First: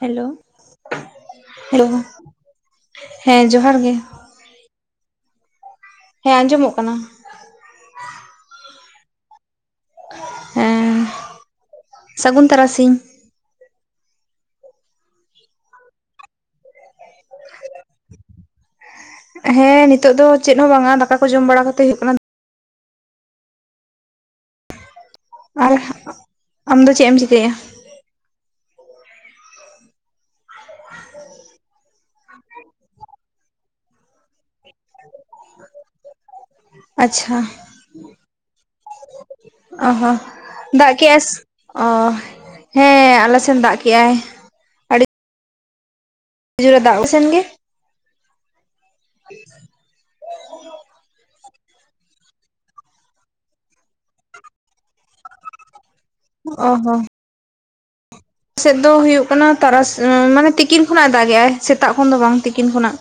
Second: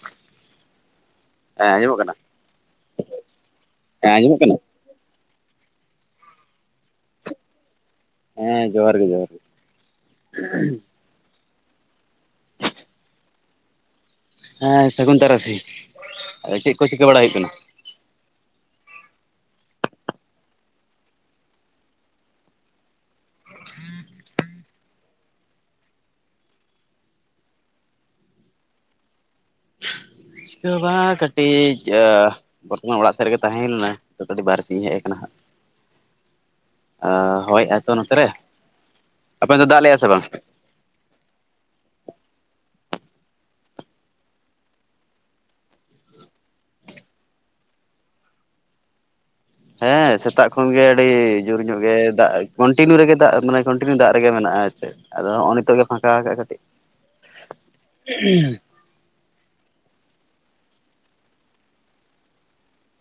Hello ᱦᱮᱸ hello ᱟᱸᱡᱚᱢᱚᱜ ᱠᱟᱱᱟ? ᱦᱮᱸ ᱡᱚᱦᱟᱨ ᱜᱮ᱾ ᱦᱮᱸ ᱟᱸᱡᱚᱢᱚᱜ ᱠᱟᱱᱟ ᱦᱮᱸ ᱟᱸᱡᱚᱢᱚᱜ ᱠᱟᱱᱟ᱾ ᱦᱮᱸ ᱡᱚᱦᱟᱨ ᱜᱮ ᱡᱚᱦᱟᱨ ᱜᱮ᱾ ᱮ ᱥᱟᱹᱜᱩᱱ ᱛᱟᱨᱟᱥᱤᱧ᱾ ᱦᱮᱸ ᱥᱟᱹᱜᱩᱱ ᱛᱟᱨᱟᱥᱤᱧ ᱟᱫᱚ ᱪᱮᱫ ᱠᱚ ᱪᱤᱠᱟᱹ ᱵᱟᱲᱟ ᱦᱩᱭᱩᱜ ᱠᱟᱱᱟ ᱦᱮᱸ ᱱᱤᱛᱚᱜ ᱫᱚ ᱪᱮᱫ ᱦᱚᱸ ᱵᱟᱝᱼᱟ ᱫᱟᱠᱟ ᱠᱚ ᱡᱚᱢ ᱵᱟᱲᱟ ᱠᱟᱛᱮ ᱦᱩᱭᱩᱜ ᱠᱟᱱᱟ᱾ [unintelligible] ᱟᱨ ᱟᱢᱫᱚ ᱪᱮᱫ ᱮᱢ ᱪᱤᱠᱟᱹᱭᱼᱟ᱾ ᱪᱤᱠᱟ ᱦᱚᱸ ᱵᱟᱝ ᱠᱟᱹᱴᱤᱡ ᱵᱚᱨᱛᱚᱢᱟᱱ ᱚᱲᱟᱜ ᱥᱮᱫ ᱨᱮᱜᱮ ᱛᱟᱦᱮᱸ ᱞᱮᱱᱟ [unintelligible] ᱵᱟᱨᱦᱮ ᱥᱮᱫ ᱤᱧ ᱦᱮᱡ ᱟᱠᱟᱱᱟ ᱱᱟᱦᱟᱸᱜ [inaudible] ᱟᱪᱪᱷᱟ [unintelligible] ᱦᱳᱭ ᱮ ᱟᱭ ᱛᱚ ᱱᱚᱛᱮᱨᱮ ᱚᱦᱚᱸ ᱫᱟᱜ ᱠᱮᱫᱼᱟᱭ ᱚᱻᱦᱮᱸ ᱟᱞᱮ ᱥᱮᱱ ᱫᱟᱜ ᱠᱮᱜ ᱼᱟᱭ᱾ [unintelligible] ᱫᱟᱜ [unintelligible] ᱥᱮᱱ ᱜᱮ ᱦᱮᱸ ᱥᱮᱛᱟᱜ ᱠᱷᱚᱱ ᱜᱮ ᱟᱹᱰᱤ ᱡᱩᱨ ᱧᱚᱜ ᱜᱮ ᱫᱟᱜ ᱠᱚᱱᱴᱤᱱᱤᱭᱩ ᱨᱮᱜᱮ ᱫᱟᱜ ᱢᱟᱱᱮ ᱠᱚᱱᱴᱤᱱᱤᱭᱩ ᱫᱟᱜ ᱨᱮᱜᱮ ᱢᱮᱱᱟᱜᱼᱟ ᱪᱮ ᱟᱫᱚ ᱱᱚᱸᱜᱼᱚᱭ ᱱᱤᱛᱚᱜ ᱜᱮ ᱯᱷᱟᱸᱠᱟ ᱠᱟᱜ ᱠᱟᱹᱴᱤᱡ ᱚ ᱦᱚᱸ ᱥᱮᱫ ᱫᱚ ᱦᱩᱭᱩᱜ ᱠᱟᱱᱟ ᱛᱟᱨᱟᱥ ᱢᱟᱱᱮ ᱛᱤᱠᱤᱱ ᱠᱷᱚᱱᱟᱜ ᱮ ᱫᱟᱜ ᱮᱟᱭ ᱥᱮᱛᱟᱜ ᱠᱷᱚᱱ ᱫᱚ ᱵᱟᱝ ᱛᱤᱠᱤᱱ ᱠᱷᱚᱱᱟᱜ᱾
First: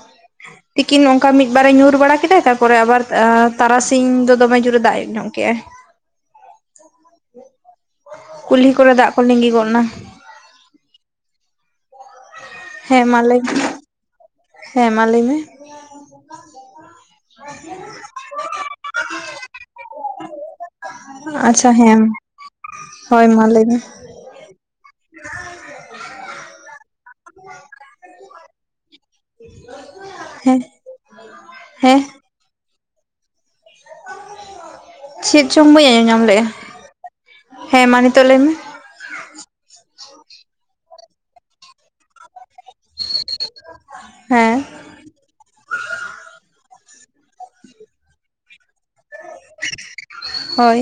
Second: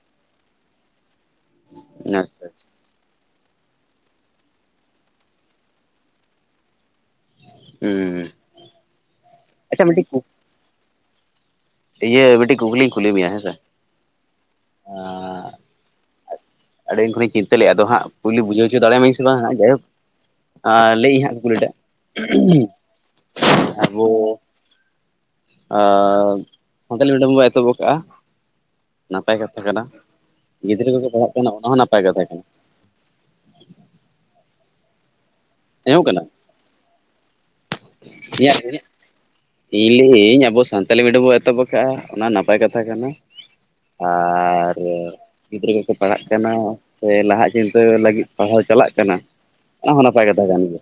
ᱛᱤᱠᱤᱱ ᱱᱚᱝᱠᱟ ᱢᱤᱫ ᱵᱟᱨ ᱮ ᱧᱩᱨ ᱵᱟᱲᱟ ᱠᱮᱫᱟ ᱟᱪᱪᱷᱟ ᱛᱟᱯᱚᱨᱮ ᱟᱵᱟᱨ᱾ ᱮᱸ ᱛᱟᱨᱟᱥᱤᱧ ᱫᱚ ᱫᱚᱢᱮ ᱡᱩᱨ ᱮ ᱫᱟᱜ ᱧᱚᱜ ᱠᱮᱜᱻᱟᱭ ᱦᱩᱸ ᱠᱩᱞᱦᱤ ᱠᱚᱨᱮ ᱫᱟᱜ ᱠᱚ ᱞᱤᱸᱜᱤ ᱜᱚᱫ ᱮᱱᱟ ᱟᱪᱪᱷᱟ ᱢᱤᱫᱴᱤᱡ ᱠᱩ ᱤᱭᱟᱹ ᱢᱤᱫᱴᱤᱡ ᱠᱩᱠᱞᱤᱧ ᱠᱩᱞᱤ ᱢᱟ ᱢᱮᱭᱟ ᱞᱟᱹᱭ ᱦᱮᱸ ᱥᱮ ᱢᱮ ᱦᱮᱸ ᱢᱟ ᱞᱟᱹᱭ ᱢᱮ ᱟᱸ [unintelligible] ᱟᱹᱰᱤᱧ ᱠᱷᱚᱱ ᱪᱤᱱᱛᱟᱹᱛ ᱞᱮᱫᱼᱟ ᱟᱫᱚ ᱦᱟᱸᱜ ᱠᱩᱞᱤ ᱵᱩᱡᱷᱟᱹᱣᱪᱚ ᱫᱟᱲᱮᱭᱟᱹᱞᱤᱧ ᱥᱮ ᱵᱟᱝ ᱦᱟᱸ ᱡᱟᱭᱳᱠ ᱟ ᱞᱟᱹᱭ ᱮ ᱟᱹᱧ ᱦᱟᱸᱜ ᱠᱩᱠᱩᱞᱤ ᱟᱪᱪᱷᱟ ᱴᱟᱜ ᱦᱮᱸ ᱦᱳᱭ ᱢᱟ ᱞᱟᱹᱭ ᱢᱮ ᱟᱵᱚ [unintelligible] ᱟᱨ ᱥᱟᱱᱛᱟᱲᱤ ᱢᱤᱰᱤᱭᱚᱢ ᱵᱚᱱ ᱮᱛᱚᱦᱚᱵ ᱟᱠᱟᱜᱼᱟ ᱱᱟᱯᱟᱭ ᱠᱟᱛᱷᱟ ᱠᱟᱱᱟ ᱦᱮᱸ ᱜᱤᱫᱽᱨᱟᱹ ᱠᱚᱠᱚ ᱯᱟᱲᱦᱟᱜ ᱠᱟᱱᱟ ᱚᱱᱟᱦᱚᱸ ᱦᱮᱸ ᱱᱟᱯᱟᱭ ᱠᱟᱛᱷᱟ ᱠᱟᱱᱟ᱾ ᱪᱮᱫ ᱪᱚᱝ ᱵᱟᱹᱧ ᱟᱸᱡ ᱟᱸᱡᱚᱢᱚᱜ ᱧᱟᱢ ᱠᱟᱱᱟ ᱞᱮᱜᱼᱟ ᱦᱮᱸ ᱢᱟ ᱱᱤᱛᱳᱜ ᱞᱟᱹᱭ ᱢᱮ ᱤᱧᱟᱹᱜ ᱤᱧᱟᱹᱜ ᱤᱧ ᱞᱟᱹᱭᱟᱹᱧ, ᱟᱵᱚ ᱥᱟᱱᱛᱟᱞᱤ ᱢᱤᱰᱤᱭᱟ ᱵᱚ ᱮᱛᱚᱦᱚᱵ ᱟᱠᱟᱫᱼᱟ, ᱚᱱᱟ ᱱᱟᱯᱟᱭ ᱠᱟᱛᱷᱟ ᱠᱟᱱᱟ᱾ ᱦᱮᱸ ᱟᱨ ᱜᱤᱫᱽᱨᱟᱹ ᱠᱚᱠᱚ ᱯᱟᱲᱦᱟᱜ ᱠᱟᱱᱟ ᱥᱮ ᱞᱟᱦᱟᱜ ᱪᱤᱱᱛᱟᱹ ᱞᱟᱹᱜᱤᱫ ᱯᱟᱲᱦᱟᱣ ᱪᱟᱞᱟᱜ ᱠᱟᱱᱟ ᱚᱱᱟ ᱦᱚᱸ ᱱᱟᱯᱟᱭ ᱠᱟᱛᱷᱟ ᱠᱟᱱ ᱦᱳᱭ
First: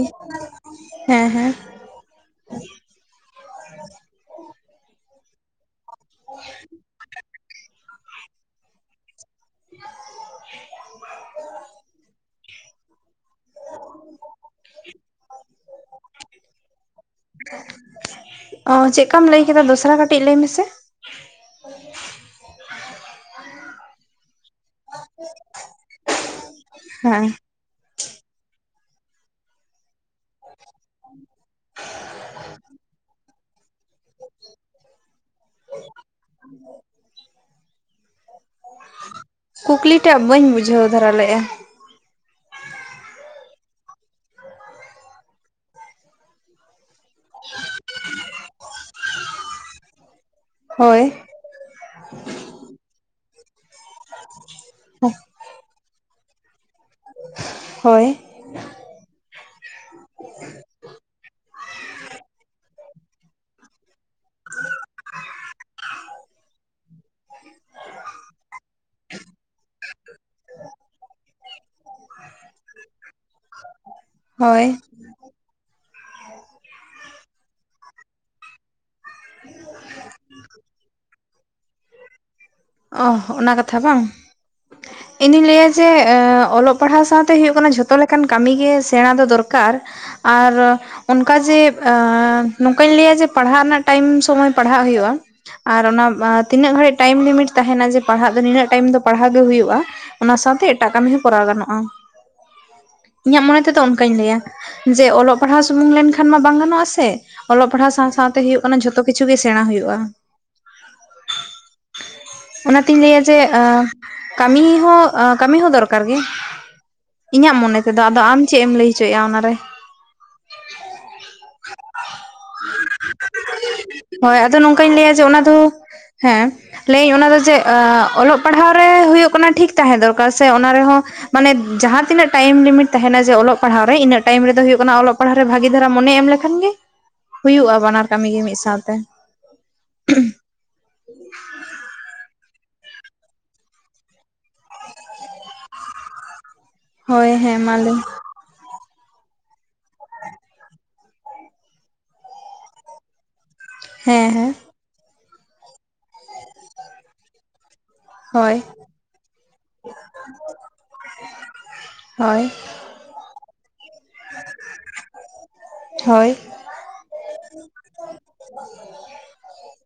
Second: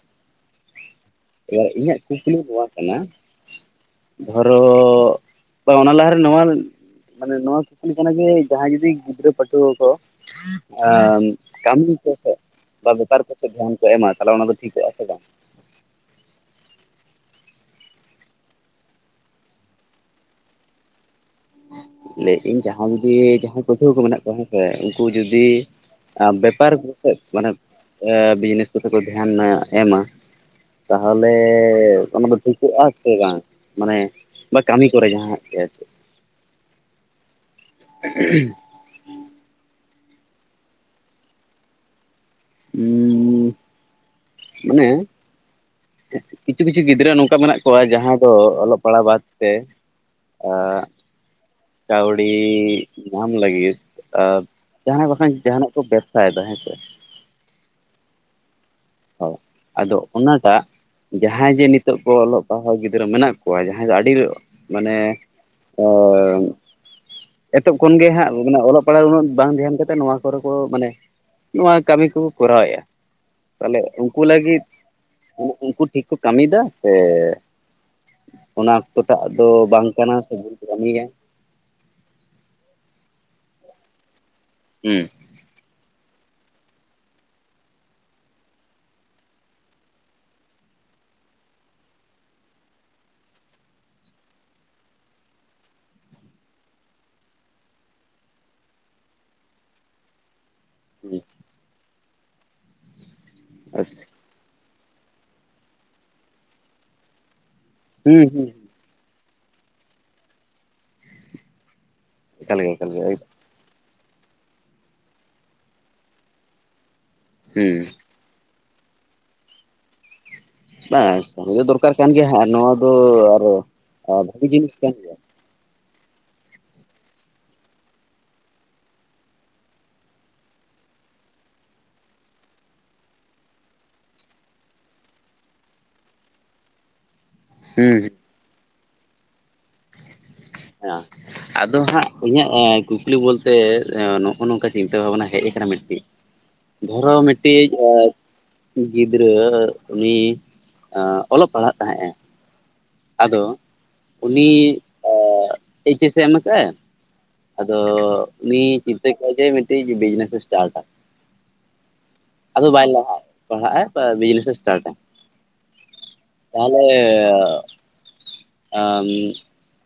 ᱦᱮᱸ ᱦᱮᱸ ᱜᱮᱭᱟ [unintelligible] ᱤᱧᱟᱹᱜ ᱠᱩᱠᱞᱤ ᱱᱚᱣᱟ ᱠᱟᱱᱟ ᱫᱷᱚᱨᱚ ᱵᱟᱸ ᱚᱱᱟ ᱞᱟᱦᱟᱨᱮ ᱱᱚᱣᱟ ᱢᱟᱱᱮ ᱱᱚᱣᱟ ᱠᱩᱠᱞᱤᱜ ᱠᱟᱱᱟ ᱡᱮ ᱡᱟᱦᱟᱸᱭ ᱡᱩᱫᱤ ᱜᱤᱫᱽᱨᱟᱹ [unintelligible] ᱴᱩ ᱠᱚ ᱟᱸ ᱠᱟᱹᱢᱤ ᱠᱚᱥᱮ ᱵᱟᱸ ᱵᱮᱯᱟᱨ ᱠᱚᱛᱮ ᱫᱷᱮᱭᱟᱱ ᱠᱚ ᱮᱢᱟ ᱛᱟᱦᱚᱞᱮ ᱚᱱᱟ ᱫᱚ ᱴᱷᱤᱠᱚᱜ ᱟ ᱥᱮ ᱵᱟᱝᱻᱟ [inaudible] ᱚ ᱪᱮᱜ ᱞᱮᱠᱟᱢ ᱞᱟᱹᱭ ᱠᱮᱫᱟ ᱫᱚᱥᱨᱟ ᱠᱟᱹᱴᱤᱡ ᱞᱟᱹᱭ ᱢᱮᱥᱮ ᱞᱟᱭᱮᱫᱤᱧ ᱡᱟᱦᱟᱸᱭ ᱡᱩᱫᱤ ᱡᱟᱦᱟᱸᱭ ᱯᱟᱹᱴᱷᱩᱣᱟᱹ ᱠᱚ ᱢᱮᱱᱟᱜ ᱠᱚᱣᱟ ᱦᱮᱸᱥᱮ ᱩᱱᱠᱩ ᱡᱩᱫᱤ ᱵᱮᱯᱟᱨ ᱦᱮᱸ ᱢᱟᱱᱮ ᱵᱤᱡᱽᱱᱮᱥ ᱠᱚᱛᱮ ᱠᱚ ᱫᱷᱮᱭᱟᱱ ᱮᱢᱟ ᱛᱟᱦᱚᱞᱮ ᱚᱱᱟ ᱫᱚ ᱴᱷᱤᱠᱩᱜᱼᱟ ᱥᱮ ᱵᱟᱝ ᱢᱟᱱᱮ ᱵᱟ ᱠᱟᱹᱢᱤ ᱠᱚᱨᱮ ᱡᱟᱦᱟᱸ [unintelligible] [inaudible] [inaudible] ᱠᱩᱠᱞᱤ ᱴᱟᱜ ᱵᱟᱹᱧ ᱵᱩᱡᱷᱟᱹᱣ ᱫᱷᱟᱨᱟ ᱞᱮᱜᱼᱟ ᱦᱩᱸ ᱢᱟᱱᱮ ᱠᱤᱪᱷᱩ ᱠᱤᱪᱷᱩ ᱜᱤᱫᱽᱨᱟᱹ ᱱᱚᱝᱠᱟ ᱢᱮᱱᱟᱜ ᱠᱚᱣᱟ ᱡᱟᱦᱟᱸᱭ ᱫᱚ ᱚᱞᱚᱜ ᱯᱟᱲᱦᱟᱜ ᱵᱟᱫ ᱛᱮ᱾ [unintelligible] ᱠᱟᱹᱣᱰᱤ ᱧᱟᱢ ᱞᱟᱹᱜᱤᱫ ᱡᱟᱦᱟᱸ ᱵᱟᱝᱠᱷᱟᱱ ᱡᱟᱦᱟᱸ ᱱᱟᱜ ᱠᱚ [unintelligible] ᱯᱷᱟᱭᱫᱟ ᱦᱮᱸᱪᱮ [unintelligible] ᱦᱳᱭ ᱦᱳ ᱟᱫᱚ ᱩᱱᱟ ᱴᱟᱜ ᱡᱟᱦᱟᱸᱭ ᱡᱮ ᱱᱤᱛᱚᱜ ᱠᱚ ᱚᱞᱚᱜ ᱯᱟᱲᱦᱟᱣ ᱜᱤᱫᱽᱨᱟᱹ ᱢᱮᱱᱟᱜ ᱠᱚᱣᱟ ᱡᱟᱦᱟᱸᱭ ᱫᱚ ᱟᱹᱰᱤ [unintelligible] ᱢᱟᱱᱮ ᱚ ᱮᱛᱚᱦᱚᱵ ᱠᱷᱚᱱ ᱜᱮ ᱦᱟᱸᱜ [unintelligible] ᱚᱞᱚᱜ ᱯᱟᱲᱦᱟᱜ ᱩᱱᱟᱹᱜ ᱵᱟᱝ ᱫᱷᱮᱭᱟᱱ ᱠᱟᱛᱮ ᱱᱚᱣᱟ ᱠᱚ ᱠᱚ ᱢᱟᱱᱮ ᱱᱚᱣᱟ ᱠᱟᱹᱢᱤ ᱠᱚᱠᱚ ᱠᱚᱨᱟᱣᱮᱫᱼᱟ᱾ [inaudible] ᱛᱟᱦᱚᱞᱮ ᱩᱱᱠᱩ ᱞᱟᱹᱜᱤᱫ ᱦᱳᱭ ᱩᱱᱠᱩ ᱴᱷᱤᱠ ᱠᱚ ᱠᱟᱹᱢᱤ ᱭᱮᱫᱟ ᱥᱮ [unintelligible] ᱚᱱᱟ ᱚᱠᱛᱚ ᱴᱟᱜ ᱫᱚ ᱵᱟᱝ ᱠᱟᱱᱟ ᱥᱮ ᱵᱷᱩᱞ ᱠᱚ ᱠᱟᱹᱢᱤᱭᱟ ᱚᱷ ᱚᱱᱟ ᱠᱟᱛᱷᱟ ᱵᱟᱝ᱾ ᱦᱩᱸ [unintelligible] ᱤᱧᱫᱩᱧ ᱞᱟᱹᱭᱟ ᱡᱮ ᱚᱞᱚᱜ ᱯᱟᱲᱦᱟᱣ ᱥᱟᱶᱛᱮ ᱦᱩᱭᱳᱜ ᱠᱟᱱᱟ ᱡᱷᱚᱛᱚ ᱞᱮᱠᱟᱱ ᱠᱟᱹᱢᱤ ᱜᱮ ᱥᱮᱬᱟ ᱫᱚ ᱫᱚᱨᱠᱟᱨ ᱟᱨ ᱚᱱᱠᱟ ᱡᱮ ᱱᱚᱝᱠᱟᱧ ᱞᱟᱹᱭᱟ ᱡᱮ ᱯᱟᱲᱦᱟᱜ ᱨᱮᱱᱟᱜ ᱴᱟᱭᱤᱢ ᱥᱚᱢᱚᱭ ᱯᱟᱲᱦᱟᱜ ᱦᱩᱭᱩᱜᱼᱟ᱾ ᱟᱨ ᱚᱱᱟ ᱛᱤᱱᱟᱹᱜ ᱜᱷᱟᱹᱲᱤᱡ ᱴᱟᱭᱤᱢ ᱞᱤᱢᱤᱴ ᱛᱟᱦᱮᱱᱟ ᱡᱮ ᱯᱟᱲᱦᱟᱜ ᱫᱚ ᱱᱤᱱᱟᱹᱜ ᱴᱟᱭᱤᱢ ᱫᱚ ᱯᱟᱲᱦᱟᱣ ᱜᱮ ᱦᱩᱭᱩᱜᱼᱟ ᱚᱱᱟ ᱥᱟᱶᱛᱮ ᱮᱴᱟᱜ ᱠᱟᱹᱢᱤ ᱦᱚᱸ ᱠᱚᱨᱟᱣ ᱜᱟᱱᱚᱜᱼᱟ ᱤᱧᱟᱹᱜ ᱢᱚᱱᱮ ᱛᱮᱫᱚ ᱚᱱᱠᱟᱧ ᱞᱟᱹᱭᱟ ᱡᱮ ᱚᱞᱚᱜ ᱯᱟᱲᱦᱟᱜ ᱥᱩᱢᱩᱝ ᱞᱮᱱᱠᱷᱟᱱ ᱢᱟ ᱵᱟᱝ ᱜᱟᱱᱚᱜᱟᱥᱮ᱾ ᱚᱞᱚᱜ ᱯᱟᱲᱦᱟᱣ ᱥᱟᱶ ᱦᱩᱸ ᱥᱟᱶᱛᱮ ᱦᱩᱸ ᱦᱳᱭᱩᱜ ᱠᱟᱱᱟ ᱡᱷᱚᱛᱚ ᱠᱤᱪᱷᱩ ᱜᱮ ᱥᱮᱬᱟ ᱦᱩᱭᱩᱜᱼᱟ ᱮᱠᱟᱞ ᱜᱮ ᱮᱠᱟᱞ ᱚᱱᱟᱛᱤᱧ ᱜᱮ ᱞᱟᱹᱭᱟ ᱡᱮ ᱠᱟᱹᱢᱤ ᱦᱚᱸ ᱠᱟᱹᱢᱤ ᱦᱚᱸ ᱫᱚᱨᱠᱟᱨ ᱜᱮ᱾ ᱤᱧᱟᱹᱜ ᱦᱩᱸ ᱢᱚᱱᱮ ᱛᱮᱫᱚ ᱟᱫᱚ ᱟᱢ ᱪᱮᱫ ᱮᱢ ᱞᱟᱹᱭ ᱦᱚᱪᱚᱭᱮᱫᱼᱟ ᱚᱱᱟᱨᱮ ᱵᱟᱝ ᱠᱟᱹᱢᱤ ᱫᱚᱨᱠᱟᱨ ᱠᱟᱱ ᱜᱮᱭᱟ ᱱᱚᱣᱟ ᱫᱚ ᱟᱨᱚ ᱦᱳᱭ ᱵᱷᱟᱹᱜᱤ ᱟᱫᱚ ᱡᱤᱱᱤᱥ ᱱᱚᱝᱠᱟᱧ ᱠᱟᱱ ᱞᱟᱹᱭᱟ ᱜᱮᱭᱟ ᱡᱮ ᱚᱱᱟ ᱫᱚ ᱦᱮᱸ ᱞᱟᱹᱭᱟᱹᱧ ᱚᱱᱟ ᱫᱚ ᱡᱮ ᱚᱞᱚᱜ ᱯᱟᱲᱦᱟᱣ ᱨᱮ ᱦᱩᱭᱩᱜ ᱠᱟᱱᱟ ᱴᱷᱤᱠ ᱛᱟᱦᱮᱸ ᱫᱚᱨᱠᱟᱨ ᱥᱮ ᱚᱱᱟ ᱨᱮᱦᱚᱸ ᱢᱟᱱᱮ ᱡᱟᱦᱟᱸ ᱛᱤᱱᱟᱹᱜ ᱴᱟᱭᱤᱢ ᱞᱤᱢᱤᱴ ᱛᱟᱦᱮᱱᱟ ᱡᱮ ᱚᱞᱚᱜ ᱯᱟᱲᱦᱟᱜᱨᱮ ᱤᱱᱟᱹᱜ ᱴᱟᱭᱤᱢ ᱨᱮᱫᱚ ᱦᱩᱭᱩᱜ ᱠᱟᱱᱟ ᱚᱞᱚᱜᱟᱜ ᱯᱟᱲᱦᱟᱜ ᱨᱮ ᱵᱷᱟᱹᱜᱤ ᱫᱷᱟᱨᱟ ᱢᱚᱱᱮ ᱮᱢ ᱞᱮᱠᱷᱟᱱ ᱜᱮ ᱦᱩᱭᱩᱜᱼᱟ ᱦᱩᱸ ᱵᱟᱱᱟᱨ ᱠᱟᱹᱢᱤᱜᱮ ᱢᱤᱫ ᱥᱟᱶᱛᱮ [unintelligible] [unintelligible] ᱟᱫᱚ ᱦᱟᱸᱜ ᱤᱧᱟᱹᱜ ᱠᱩᱠᱞᱤ ᱵᱚᱞᱛᱮ ᱱᱚᱜᱼᱚ ᱱᱚᱝᱠᱟ ᱪᱤᱱᱛᱟᱹ ᱵᱷᱟᱵᱱᱟ ᱦᱮᱡ ᱟᱠᱟᱱᱟ ᱢᱤᱫᱴᱤᱡ [unintelligible] ᱫᱷᱚᱨᱟᱣ ᱦᱳᱭ ᱦᱮᱸ ᱢᱤᱫᱴᱤᱡ ᱢᱟ ᱞᱟᱹᱭ ᱜᱤᱫᱽᱨᱟᱹ ᱩᱱᱤ ᱚᱞᱚᱜ ᱯᱟᱲᱦᱟᱜ ᱛᱟᱦᱮᱸᱜ ᱮ ᱟᱫᱚ ᱦᱮᱸ ᱩᱱᱤ ᱦᱮᱸ ᱮᱭᱤᱪ ᱮᱥ ᱮ ᱮᱢ-ᱟ ᱥᱮ ᱟᱫᱚ ᱦᱳᱭ ᱩᱱᱤ ᱪᱤᱱᱛᱟᱹ ᱠᱮᱫᱟᱭ ᱡᱮ ᱢᱤᱫᱴᱤᱡ ᱵᱤᱡᱽᱱᱮᱥ ᱮ ᱥᱴᱟᱨᱴᱟ ᱦᱳᱭ ᱟᱫᱚ ᱵᱟᱭ ᱞᱟᱦᱟᱜ-ᱟ ᱯᱟᱲᱦᱟᱜ [unintelligible] ᱰᱤᱡᱽᱱᱮᱥ ᱮ ᱮᱥᱴᱟᱴᱼᱟ ᱦᱳᱭ ᱛᱟᱦᱚᱞᱮ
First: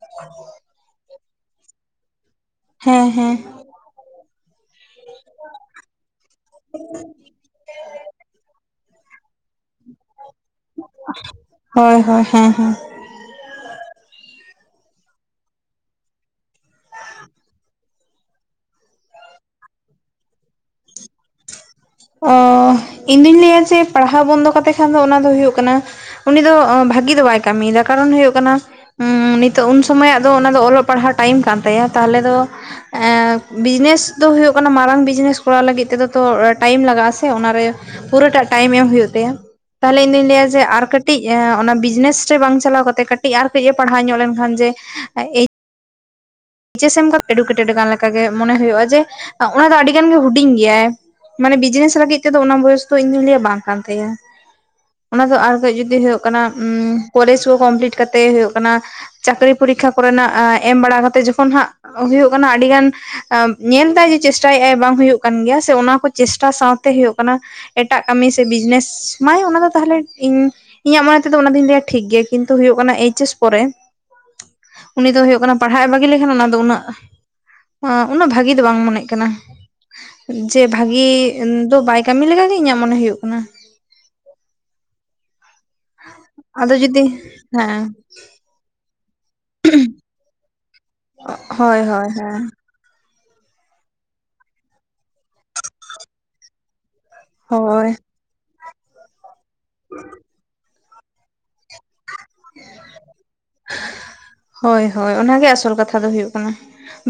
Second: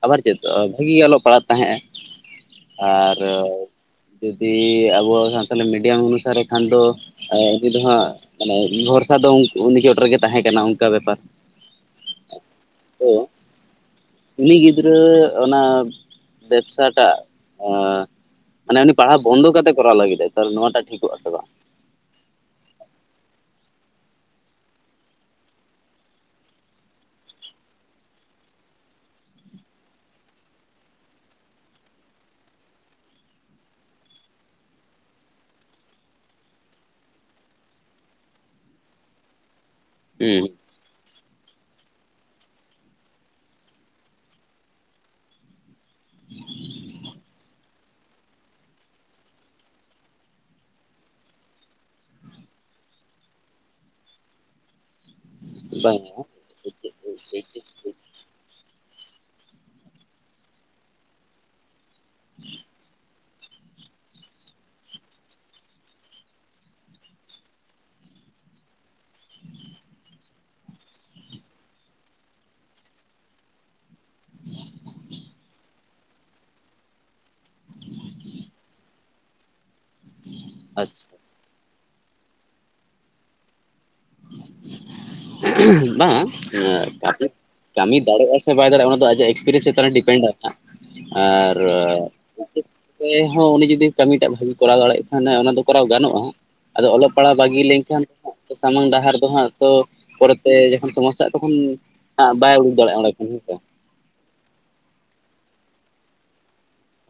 ᱟᱵᱟᱨ ᱪᱮᱫ ᱵᱷᱟᱹᱜᱤ ᱜᱮ ᱚᱞᱚᱜ ᱯᱟᱲᱦᱟᱜ ᱛᱟᱦᱮᱸᱜ ᱮ ᱦᱮᱸ ᱟᱨ ᱦᱮᱸ ᱡᱩᱫᱤ ᱟᱵᱚ ᱥᱟᱱᱛᱟᱞᱤ ᱢᱤᱰᱤᱭᱟᱢ ᱚᱱᱩᱥᱟᱨ ᱠᱷᱟᱱ ᱫᱚ ᱟᱨ ᱩᱱᱤ ᱫᱚ ᱦᱟᱸᱜ ᱢᱟᱱᱮ ᱢᱤ ᱦᱚᱲ ᱠᱷᱟᱱ ᱫᱚ ᱩᱱᱤ ᱜᱮ ᱴᱟᱨᱜᱮᱴ ᱛᱟᱦᱮᱸ ᱠᱟᱱᱟ ᱚᱱᱠᱟ ᱵᱮᱯᱟᱨ ᱦᱳᱭ ᱦᱳᱭ ᱦᱮᱸ ᱦᱮᱸ ᱛᱚ ᱩᱱᱤ ᱜᱤᱫᱽᱨᱟᱹ ᱚᱱᱟ ᱵᱮᱵᱽᱥᱟ [unintelligible] ᱢᱟᱱᱮ ᱩᱱᱤ ᱯᱟᱲᱦᱟᱣ ᱵᱚᱱᱫᱚ ᱠᱟᱛᱮ ᱠᱚᱨᱟᱣ ᱞᱟᱹᱜᱤᱫ ᱮᱫ ᱛᱟᱦᱚᱞᱮ ᱱᱚᱣᱟᱴᱟᱜ ᱴᱷᱤᱠᱚᱜ ᱟᱥᱮ ᱵᱟᱝ ᱚ ᱤᱧ ᱫᱩᱧ ᱞᱟᱹᱭᱟ ᱡᱮ ᱯᱟᱲᱦᱟᱣ ᱵᱚᱱᱫᱚ ᱠᱟᱛᱮ ᱠᱷᱟᱱ ᱫᱚ ᱚᱱᱟ ᱫᱚ ᱦᱩᱭᱩᱜ ᱠᱟᱱᱟ ᱩᱱᱤ ᱫᱚ ᱵᱷᱟᱹᱜᱤ ᱫᱚ ᱵᱟᱭ ᱠᱟᱹᱢᱤᱭᱮᱫᱟ ᱠᱟᱨᱚᱱ ᱦᱩᱭᱩᱜ ᱠᱟᱱᱟ ᱦᱩᱸ ᱩᱱᱤ ᱛᱚ ᱩᱱ ᱥᱚᱢᱚᱭᱟᱜ ᱫᱚ ᱚᱱᱟ ᱫᱚ ᱚᱞᱚᱜ ᱯᱟᱲᱦᱟᱜ ᱴᱟᱭᱤᱢ ᱠᱟᱱ ᱛᱟᱭᱟ᱾ ᱛᱟᱦᱚᱞᱮ ᱫᱚ ᱮᱸ ᱵᱤᱡᱽᱱᱮᱥ ᱫᱚ ᱦᱩᱭᱩᱜ ᱠᱟᱱᱟ ᱢᱟᱨᱟᱝ ᱵᱤᱡᱽᱱᱮᱥ ᱠᱚᱨᱟᱣ ᱞᱟᱹᱜᱤᱫ ᱛᱮᱫᱚ ᱛᱚ- ᱴᱟᱭᱤᱢ ᱞᱟᱜᱟᱜᱼᱟ ᱥᱮ ᱚᱱᱟᱨᱮ ᱯᱩᱨᱟᱹᱴᱟᱜ ᱴᱟᱭᱤᱢ ᱮᱢ ᱦᱩᱭᱩᱜ ᱛᱟᱭᱟ ᱛᱟᱦᱚᱞᱮ ᱤᱧ ᱫᱩᱧ ᱞᱟᱹᱭᱟ ᱡᱮ ᱟᱨ ᱠᱟᱹᱴᱤᱡ ᱠᱟᱹᱴᱤᱡ ᱚᱱᱟ ᱵᱤᱡᱽᱱᱮᱥ ᱨᱮ ᱵᱟᱝ ᱪᱟᱞᱟᱣ ᱠᱟᱛᱮᱜ ᱠᱟᱹᱴᱤᱡ ᱟᱨ ᱠᱟᱹᱡ ᱮ ᱯᱟᱲᱦᱟᱣ ᱧᱚᱜ ᱞᱮᱱᱠᱷᱟᱱ ᱡᱮ [unintelligible] [unintelligible] ᱮᱢ ᱮᱰᱩᱠᱮᱴᱮᱰᱟᱱ ᱞᱮᱠᱟᱜᱮ ᱢᱚᱱᱮ ᱦᱩᱭᱩᱜᱭᱼᱟ ᱡᱮ ᱚᱱᱟ ᱫᱚ ᱟᱹᱰᱤ ᱜᱟᱱ ᱜᱮ ᱦᱩᱰᱤᱧ ᱜᱮᱭᱟᱭ ᱢᱟᱱᱮ ᱵᱤᱡᱽᱱᱮᱥ ᱞᱟᱹᱜᱤᱫ ᱛᱮᱫᱚ ᱚᱱᱟ ᱵᱚᱭᱚᱥ ᱫᱚ ᱤᱧ ᱫᱩᱧ ᱞᱟᱹᱭᱟ ᱵᱟᱝ ᱠᱟᱱ ᱛᱟᱭᱟ᱾ᱚᱱᱟ ᱫᱚ ᱦᱩᱸ ᱡᱩᱫᱤ ᱵᱟᱝ ᱦᱩᱭᱩᱜ ᱠᱟᱱᱟ ᱠᱚᱞᱮᱡ ᱮᱭᱤᱪ ᱠᱚ ᱮᱥ ᱮ ᱠᱚᱢᱯᱞᱤᱴ ᱠᱟᱛᱮ ᱛᱮ ᱦᱩᱭᱩᱜ ᱠᱟᱱᱟ ᱪᱟᱹᱠᱨᱤ ᱯᱚᱨᱤᱠᱠᱷᱟ ᱠᱚᱨᱮᱱᱟᱜ ᱮᱢ ᱵᱟᱲᱟ ᱠᱟᱛᱮ ᱡᱚᱠᱷᱚᱱ ᱦᱟᱸᱜ ᱦᱩᱭᱩᱜ ᱠᱟᱱᱟ ᱟᱹᱰᱤ ᱜᱟᱱ [unintelligible] ᱧᱮᱞ ᱫᱟᱭ ᱡᱮ ᱪᱮᱥᱴᱟᱭᱮᱫ ᱟᱭ ᱵᱟᱝ ᱦᱩᱭᱩᱜ ᱠᱟᱱ ᱜᱮᱭᱟ ᱥᱮ ᱚᱱᱟ ᱠᱚ ᱪᱮᱥᱴᱟ ᱥᱟᱶᱛᱮ ᱦᱩᱭᱩᱜ ᱠᱟᱱᱟ ᱮᱴᱟᱜ ᱠᱟᱹᱢᱤ ᱥᱮ ᱵᱤᱡᱽᱱᱮᱥ ᱢᱟᱭ ᱚᱱᱟᱫᱚ ᱛᱟᱦᱚᱞᱮ ᱤᱧ ᱤᱧᱟᱹᱜ ᱢᱚᱱᱮ ᱛᱮᱫᱚ ᱚᱱᱟ ᱫᱚᱧ ᱞᱟᱹᱭᱟ ᱴᱷᱤᱠ ᱜᱮᱭᱟ, ᱠᱤᱱᱛᱩᱳ ᱦᱩᱭᱩᱜᱭ ᱠᱟᱱᱟ ᱮᱭᱤᱪ ᱮᱥ ᱯᱚᱨᱮ ᱩᱱᱤ ᱫᱚ ᱦᱳᱭᱳᱜ ᱠᱟᱱᱟ, ᱯᱟᱲᱦᱟᱜ ᱮ ᱵᱟᱜᱤ ᱵᱷᱟᱹᱜᱤ ᱞᱮᱠᱷᱟᱱ ᱚᱱᱟ ᱫᱚ ᱩᱱᱟᱹᱜ, ᱩᱱᱟᱹᱜ ᱵᱷᱟᱹᱜᱤ ᱫᱚ ᱵᱟᱝ ᱢᱚᱱᱮᱜ ᱠᱟᱱᱟ᱾ ᱡᱮ ᱵᱷᱟᱹᱜᱤ ᱟᱪᱪᱷᱟ ᱫᱚ ᱵᱟᱭ ᱠᱟᱹᱢᱤ ᱞᱮᱠᱟᱜᱮ ᱤᱧᱟᱹᱜ ᱢᱚᱱᱮ ᱦᱩᱭᱩᱜ ᱠᱟᱱᱟ᱾ [unintelligible] ᱵᱟᱝ ᱟᱫᱚ ᱡᱩᱫᱤ [inaudible] ᱠᱟᱹᱢᱤ ᱦᱮᱸ ᱫᱟᱲᱮᱭᱟᱜᱼᱟ ᱥᱮ ᱵᱟᱭ ᱫᱟᱲᱮᱭᱟᱜᱼᱟ ᱚᱱᱟ ᱫᱚ ᱟᱭᱟᱜ ᱮᱠᱥᱯᱤᱨᱤᱭᱮᱱᱥ ᱪᱮᱛᱟᱱ ᱨᱮ ᱰᱤᱯᱮᱱᱰ ᱟᱨ ᱦᱳᱭ ᱦᱳᱭ ᱦᱮᱸ [unintelligible] ᱦᱚᱸ ᱩᱱᱤ ᱡᱩᱫᱤ ᱠᱟᱹᱢᱤᱴᱟᱜ ᱵᱷᱟᱹᱜᱤ ᱠᱚᱨᱟᱣ ᱫᱟᱲᱮᱭᱟᱜ ᱠᱷᱟᱱᱮ ᱚᱱᱟ ᱫᱚ ᱠᱚᱨᱟᱣ ᱜᱟᱱᱚᱜᱼᱟ᱾ ᱟᱫᱚ ᱚᱞᱚᱜ ᱯᱟᱲᱦᱟᱣ ᱵᱟᱹᱜᱤ ᱦᱳᱭ ᱞᱮᱱᱠᱷᱟᱱ ᱥᱟᱢᱟᱝ ᱰᱟᱦᱟᱨ ᱫᱚ ᱦᱟᱸᱜ ᱛᱚ ᱯᱚᱨᱮᱛᱮ ᱡᱚᱠᱷᱚᱱ ᱥᱚᱢᱚᱥᱥᱟ ᱛᱚᱠᱷᱚᱱ ᱵᱟᱭ ᱩᱰᱩᱠ ᱫᱟᱲᱮᱭᱟᱜᱼᱟ ᱾ᱚᱰᱮ ᱠᱷᱚᱱ ᱦᱮᱸ ᱥᱮ ᱦᱳᱭ ᱦᱳᱭ ᱚᱱᱟᱜᱮ ᱟᱥᱚᱞ ᱠᱟᱛᱷᱟ ᱫᱚ ᱦᱩᱭᱩᱜ ᱠᱟᱱᱟ